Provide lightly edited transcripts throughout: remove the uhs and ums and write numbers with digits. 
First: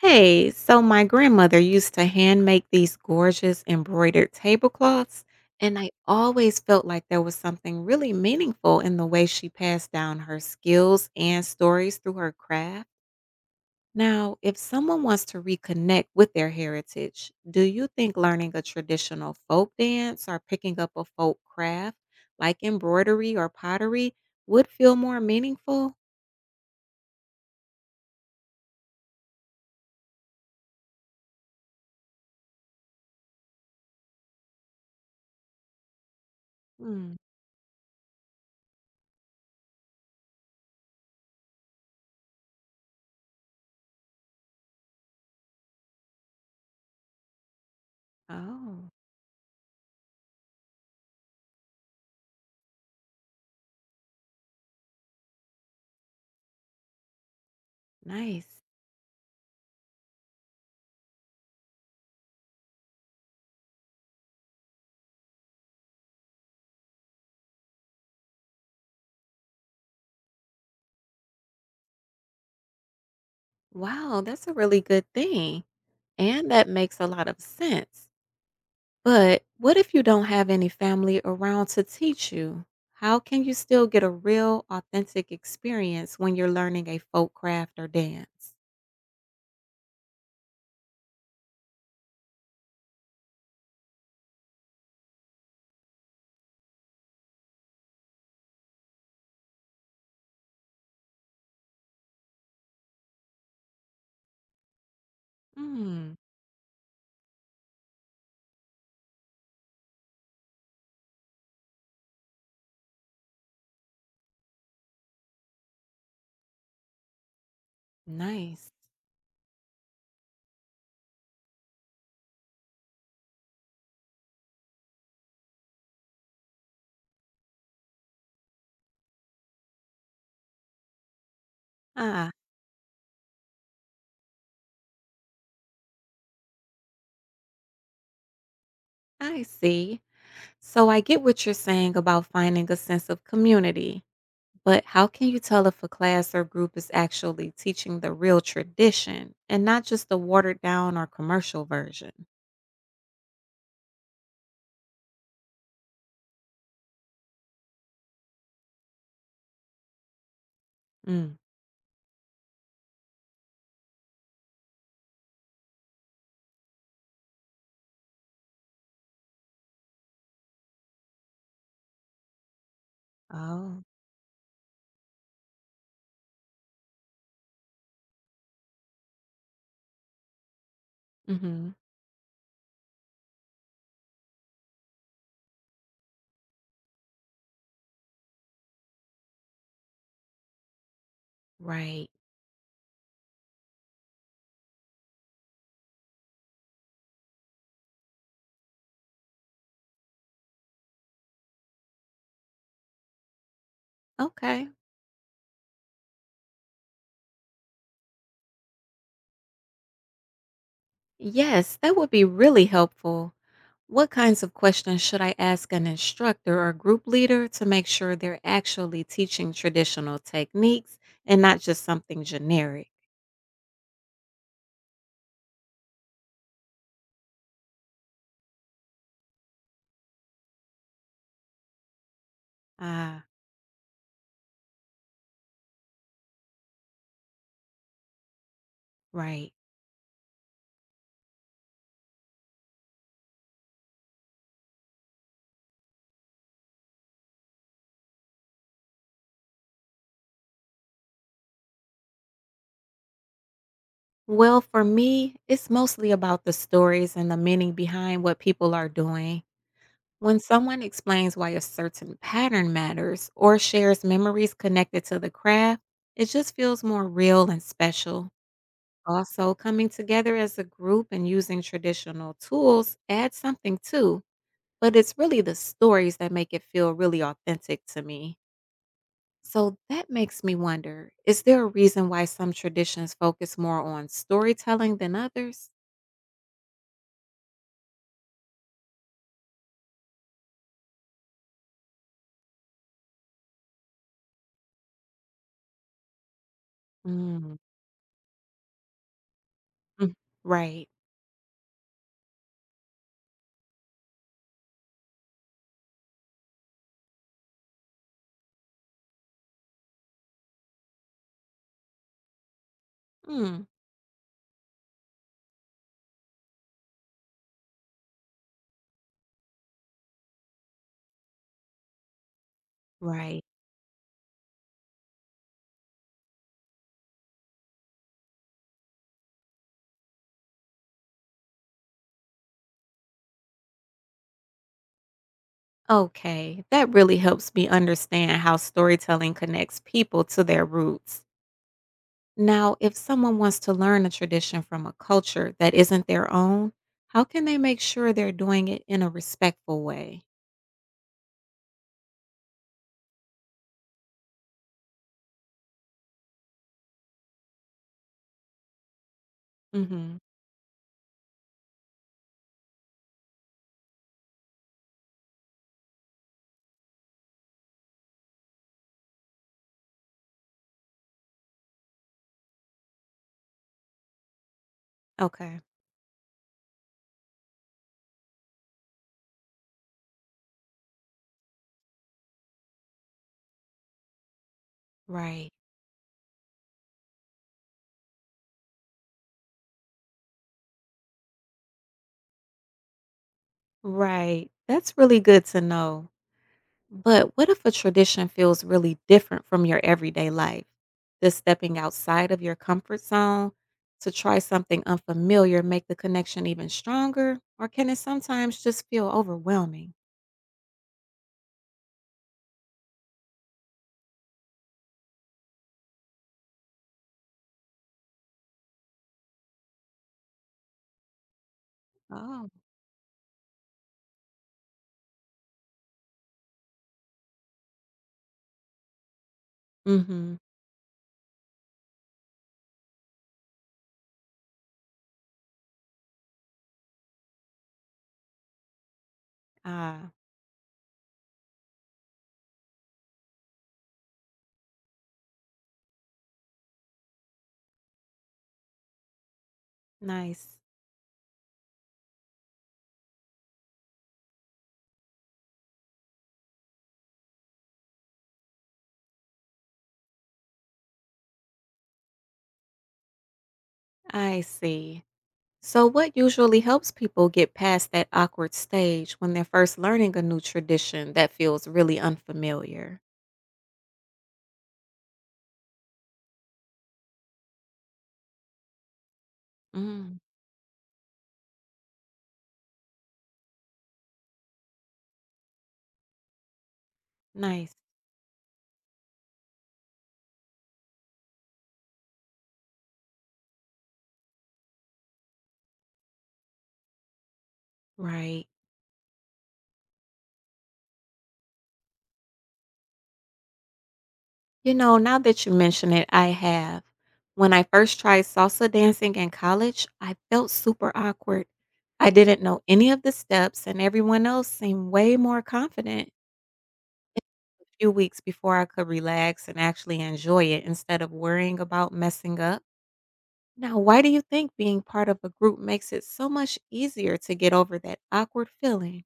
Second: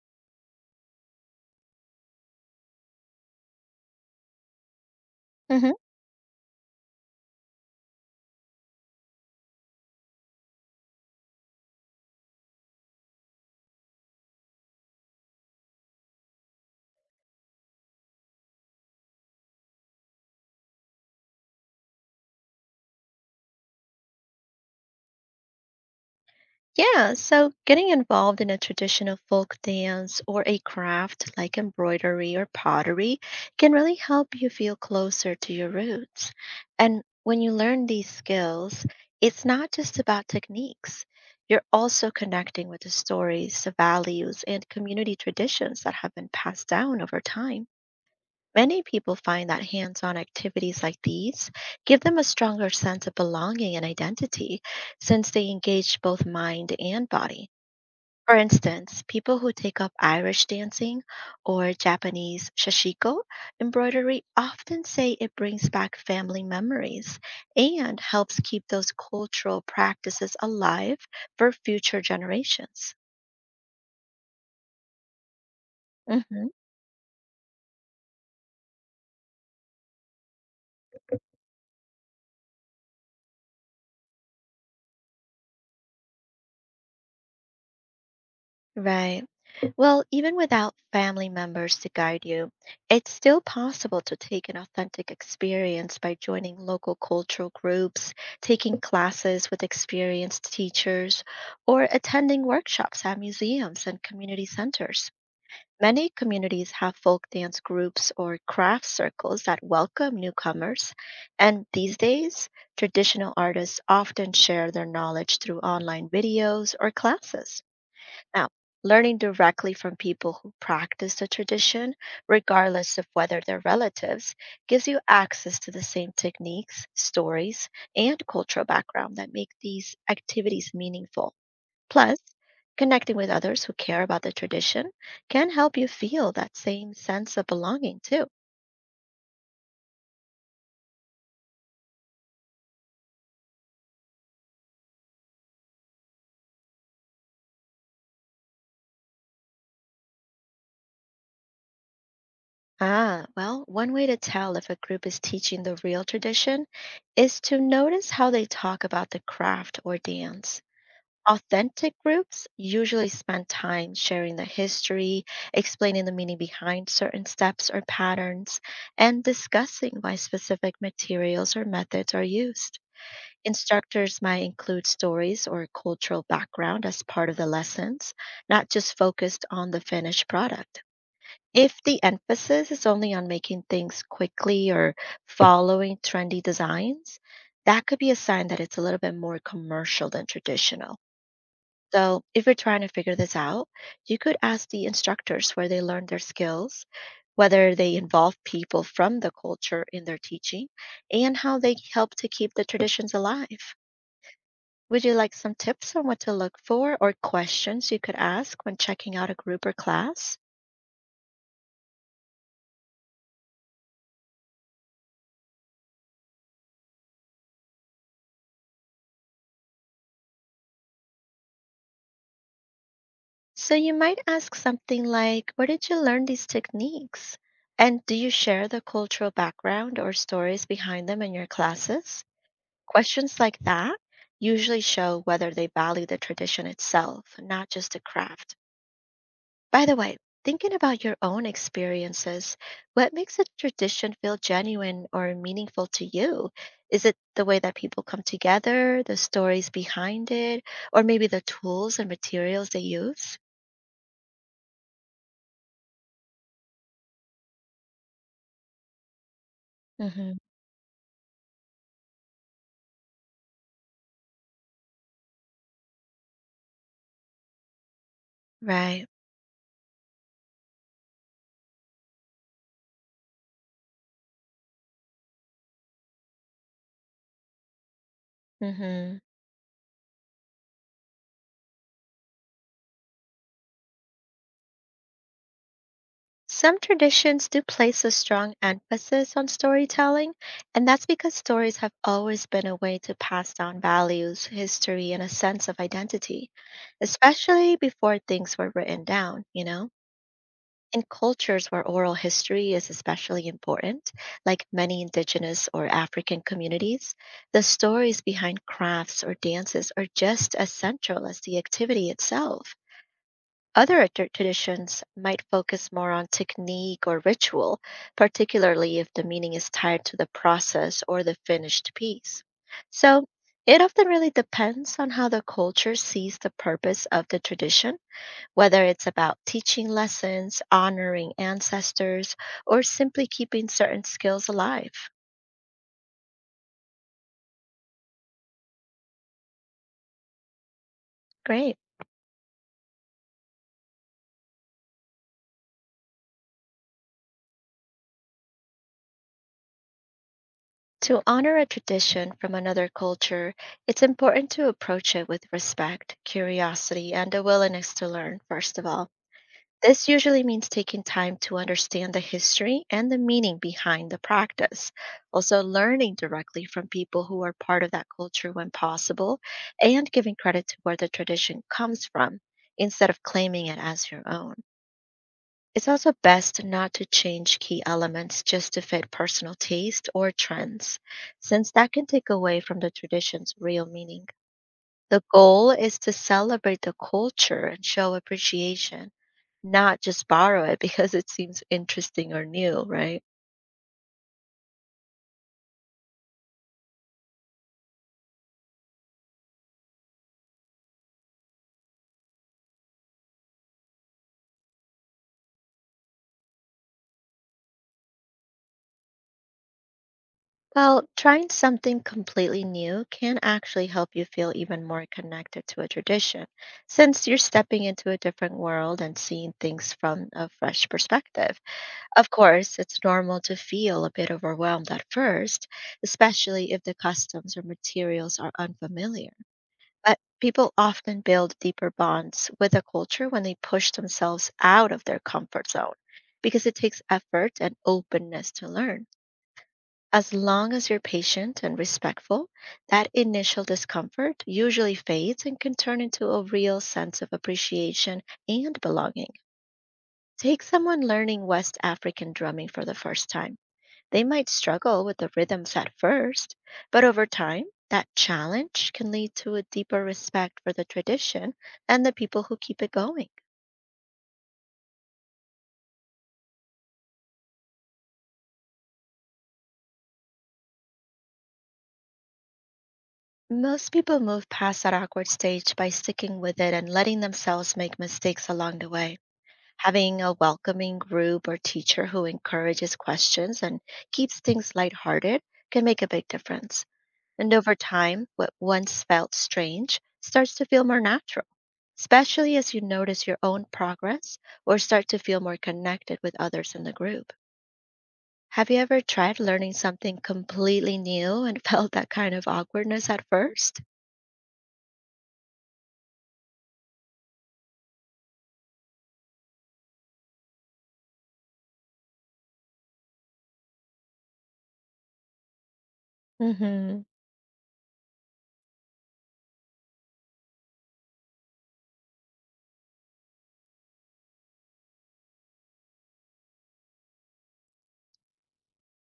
Hey, so my grandmother used to hand make these gorgeous embroidered tablecloths, Hmm. and I always felt like there was something really meaningful in the way she passed down her skills and stories through her craft. Now, if someone wants to reconnect with their heritage, do you think learning a traditional folk dance or picking up a folk craft like embroidery or pottery would feel more meaningful? Yeah, so getting involved in a traditional folk dance or a craft like embroidery or pottery can really help you feel closer to your roots. And Hmm. when you learn these skills, it's not just about techniques. You're also connecting with the stories, the values, and community traditions that have been passed down over time. Many Oh, people find that hands on activities like these give them a stronger sense of belonging and identity since they engage both mind and body. For nice. instance, people who take up Irish dancing or Japanese shashiko embroidery often say it brings back family memories and helps keep those cultural practices alive for future generations. Wow, that's a really good thing. Mhm. And that makes a lot of sense. But what if you don't have any family around to teach you? How can you still get a real, authentic experience when you're learning a folk craft or dance? Right. Well, even without family members to guide you, it's still possible to take an authentic experience by joining local cultural groups, taking classes with experienced teachers, or attending workshops at museums and community centers. Many Hmm, communities have folk dance groups or craft circles that welcome newcomers, and these days, traditional artists often share their knowledge through online videos or classes. Now, nice. learning directly from people who practice the tradition, regardless of whether they're relatives, gives you access to the same techniques, stories, and cultural background that make these activities meaningful. Plus, Ah, connecting with others who care about the tradition can help you feel that same sense of belonging too. I see. So I get what you're saying about finding a sense of community, but how can you tell if a class or group is actually teaching the real tradition and not just the watered down or commercial version? Ah, well, one way to tell if a group is teaching the real tradition is to notice how they talk about the craft or dance. Mm. Authentic groups usually spend time sharing the history, explaining the meaning behind certain steps or patterns, and discussing why specific materials or methods are used. Oh, Instructors might include stories or cultural background as part of the lessons, not just focused on the finished product. mm-hmm. If the emphasis is only on making things quickly or following trendy designs, that could be a sign that it's a little bit more commercial than traditional. Right. So, if you're trying to figure this out, you could ask the instructors where they learned their skills, whether they involve people from the culture in their teaching, and how they help to keep the traditions alive. Okay. Would you like some tips on what to look for or questions you could ask when checking out a group or class? Yes, that would be really helpful. What kinds of questions should I ask an instructor or group leader to make sure they're actually teaching traditional techniques and not just something generic? So, you might ask something like, where did you learn these techniques? And do you share the cultural background or stories behind them in your classes? Ah, Questions like that usually show whether they value the tradition itself, not just the craft. right. By the way, thinking about your own experiences, what makes a tradition feel genuine or meaningful to you? Is it the way that people come together, the stories behind it, or maybe the tools and materials they use? Well, for me, it's mostly about the stories and the meaning behind what people are doing. Hmm. When someone explains why a certain pattern matters or shares memories connected to the craft, it just feels more real and special. Right. Also, coming together as a group and using traditional tools adds something too, but it's really the stories that make it feel really authentic to me. Hmm. So that makes me wonder, is there a reason why some traditions focus more on storytelling than others? Some traditions do place a strong emphasis on storytelling, and that's because stories have always been a way to pass down values, history, and a sense of identity, Mm, especially before things were written down, you know? mm, right. In cultures where oral history is especially important, like many indigenous or African communities, the stories behind crafts or dances are just as central as the activity itself. Mm, Other traditions might focus more on technique or ritual, particularly if the meaning is tied to the process or the finished piece. So right. it often really depends on how the culture sees the purpose of the tradition, whether it's about teaching lessons, honoring ancestors, or simply keeping certain skills alive. Okay. That really helps me understand how storytelling connects people to their roots. Great. Now, if someone wants to learn a tradition from a culture that isn't their own, how can they make sure they're doing it in a respectful way? To honor a tradition from another culture, it's important to approach it with respect, curiosity, and a willingness to learn, first of all. This Mhm. usually means taking time to understand the history and the meaning behind the practice. Also, learning directly from people who are part of that culture when possible, and giving credit to where the tradition comes from instead of claiming it as your own. Okay. It's also best not to change key elements just to fit personal taste or trends, since that can take away from the tradition's real meaning. The Right. goal is to celebrate the culture and show appreciation, not just borrow it because it seems interesting or new, right? Right. That's really good to know. But what if a tradition feels really different from your everyday life? Does stepping outside of your comfort zone to try something unfamiliar make the connection even stronger? Or can it sometimes just feel overwhelming? Well, trying something completely new can actually help you feel even more connected to a tradition, since you're stepping into a different world and seeing things from a fresh perspective. Of Oh. course, it's normal to feel a bit overwhelmed at first, especially if the customs or materials are unfamiliar. But Mm-hmm. people often build deeper bonds with a culture when they push themselves out of their comfort zone because it takes effort and openness to learn. Ah, As long as you're patient and respectful, that initial discomfort usually fades and can turn into a real sense of appreciation and belonging. nice. Take someone learning West African drumming for the first time, they might struggle with the rhythms at first, but over time, that challenge can lead to a deeper respect for the tradition and the people who keep it going. I see. So, what usually helps people get past that awkward stage when they're first learning a new tradition that feels really unfamiliar? Most people move past that awkward stage by sticking with it and letting themselves make mistakes along the way. Mm, Having a welcoming group or teacher who encourages questions and keeps things lighthearted can make a big difference. And over nice. time, what once felt strange starts to feel more natural, especially as you notice your own progress or start to feel more connected with others in the group. Right. Have you ever tried learning something completely new and felt that kind of awkwardness at first? You know, now that you mention it, I have. When I first tried salsa dancing in college, I felt super awkward. I didn't know any of the steps, and everyone else seemed way more confident. Hmm. It took a few weeks before I could relax and actually enjoy it instead of worrying about messing up. Now, why do you think being part of a group makes it so much easier to get over that awkward feeling?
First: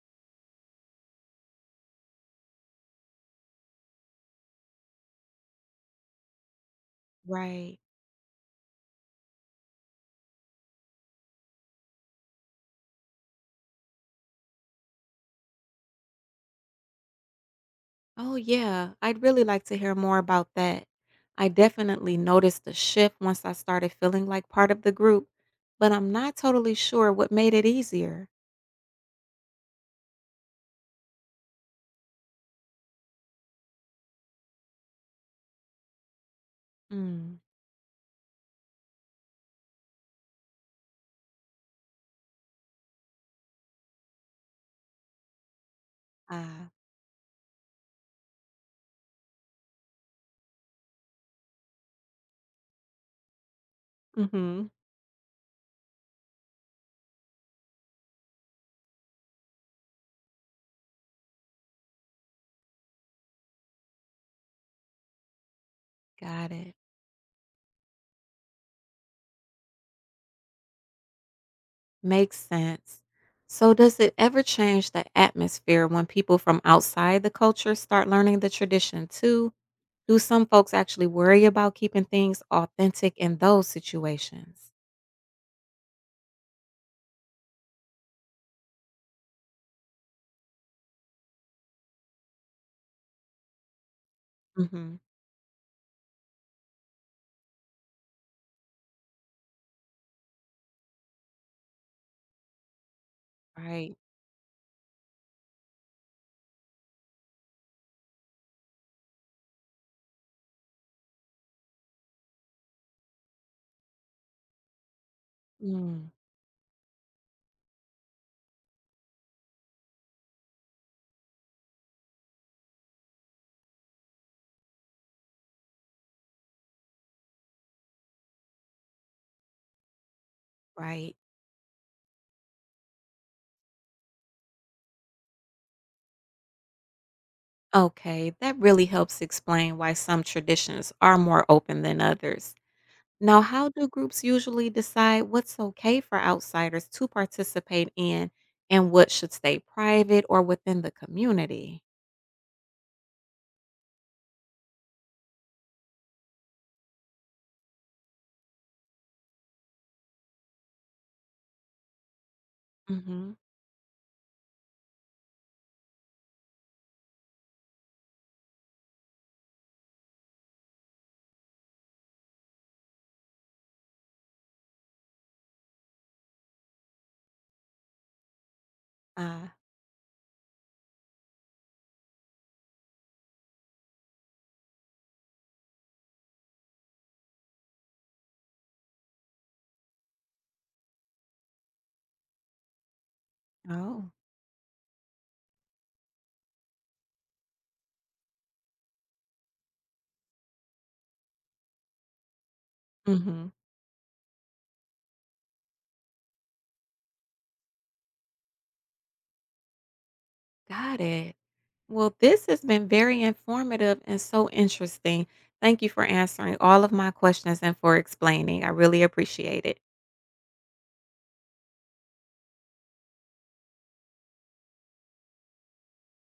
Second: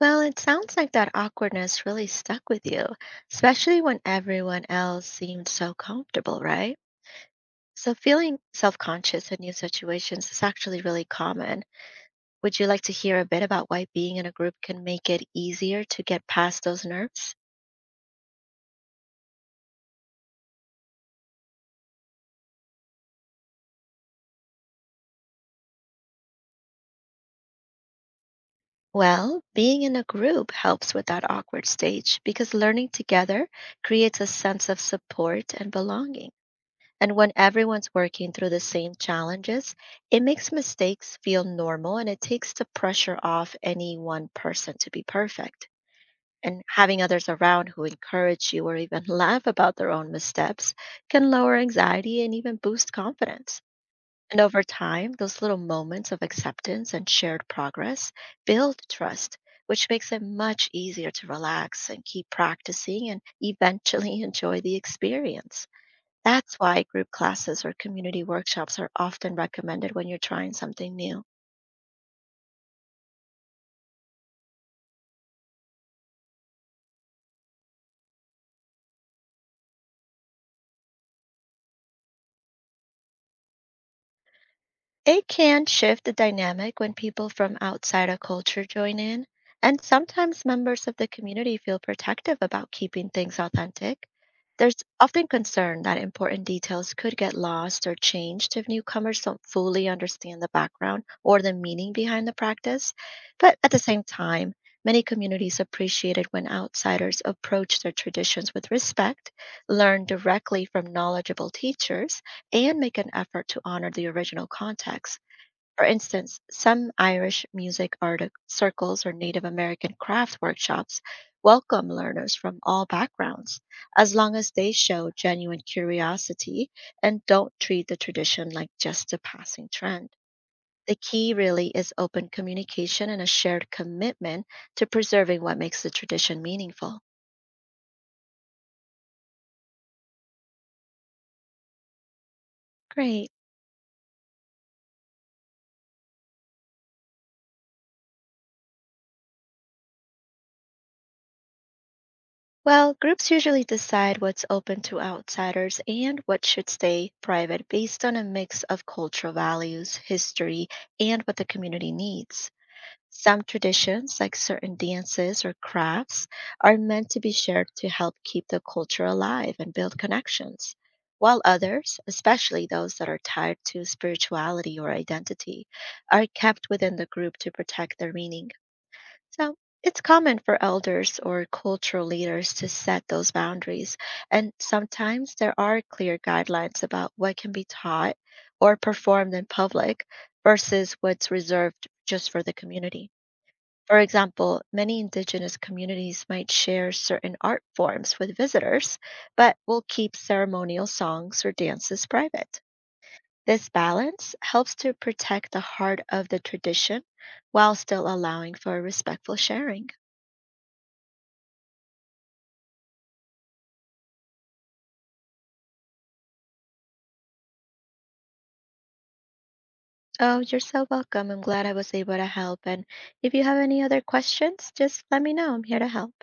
Well, it sounds like that awkwardness really stuck with you, especially when everyone else seemed so comfortable, right? Right. So, feeling self conscious in new situations is actually really common. Would you like to hear a bit about why being in a group can make it easier to get past those nerves? Oh, yeah, I'd really like to hear more about that. I definitely noticed a shift once I started feeling like part of the group, but I'm not totally sure what made it easier. Well, being in a group helps with that awkward stage because learning together creates a sense of support and belonging. And when Mm. everyone's working through the same challenges, it makes mistakes feel normal and it takes the pressure off any one person to be perfect. And Ah, having others around who encourage you or even laugh about their own missteps can lower anxiety and even boost confidence. And over mm-hmm. time, those little moments of acceptance and shared progress build trust, which makes it much easier to relax and keep practicing and eventually enjoy the experience. Got That's it. why group classes or community workshops are often recommended when you're trying something new. Makes sense. So, does it ever change the atmosphere when people from outside the culture start learning the tradition too? Do some folks actually worry about keeping things authentic in those situations? It can shift the dynamic when people from outside a culture join in, and sometimes members of the community feel protective about keeping things authentic. There's Hmm. often concern that important details could get lost or changed if newcomers don't fully understand the background or the meaning behind the practice. But at the Right. same time, many communities appreciate it when outsiders approach their traditions with respect, learn directly from knowledgeable teachers, and make an effort to honor the original context. For Mm, instance, some Irish music art circles or Native American craft workshops welcome learners from all backgrounds, as long as they show genuine curiosity and don't treat the tradition like just a passing trend. The right. key really is open communication and a shared commitment to preserving what makes the tradition meaningful. Okay. That really helps explain why some traditions are more open than others. Great. Now, how do groups usually decide what's okay for outsiders to participate in and what should stay private or within the community? Well, groups usually decide what's open to outsiders and what should stay private based on a mix of cultural values, history, and what the community needs. Mm-hmm. Some traditions, like certain dances or crafts, are meant to be shared to help keep the culture alive and build connections, while others, especially those that are tied to spirituality or identity, are kept within the group to protect their meaning. Uh, So it's common for elders or cultural leaders to set those boundaries, and sometimes there are clear guidelines about what can be taught or performed in public versus what's reserved just for the community. For oh. example, many indigenous communities might share certain art forms with visitors, but will keep ceremonial songs or dances private. Hmm. This balance helps to protect the heart of the tradition while still allowing for respectful sharing. Got it. Well, this has been very informative and so interesting. Thank you for answering all of my questions and for explaining. I really appreciate it. Oh, you're so welcome. I'm glad I was able to help. And if you have any other questions, just let me know. I'm here to help.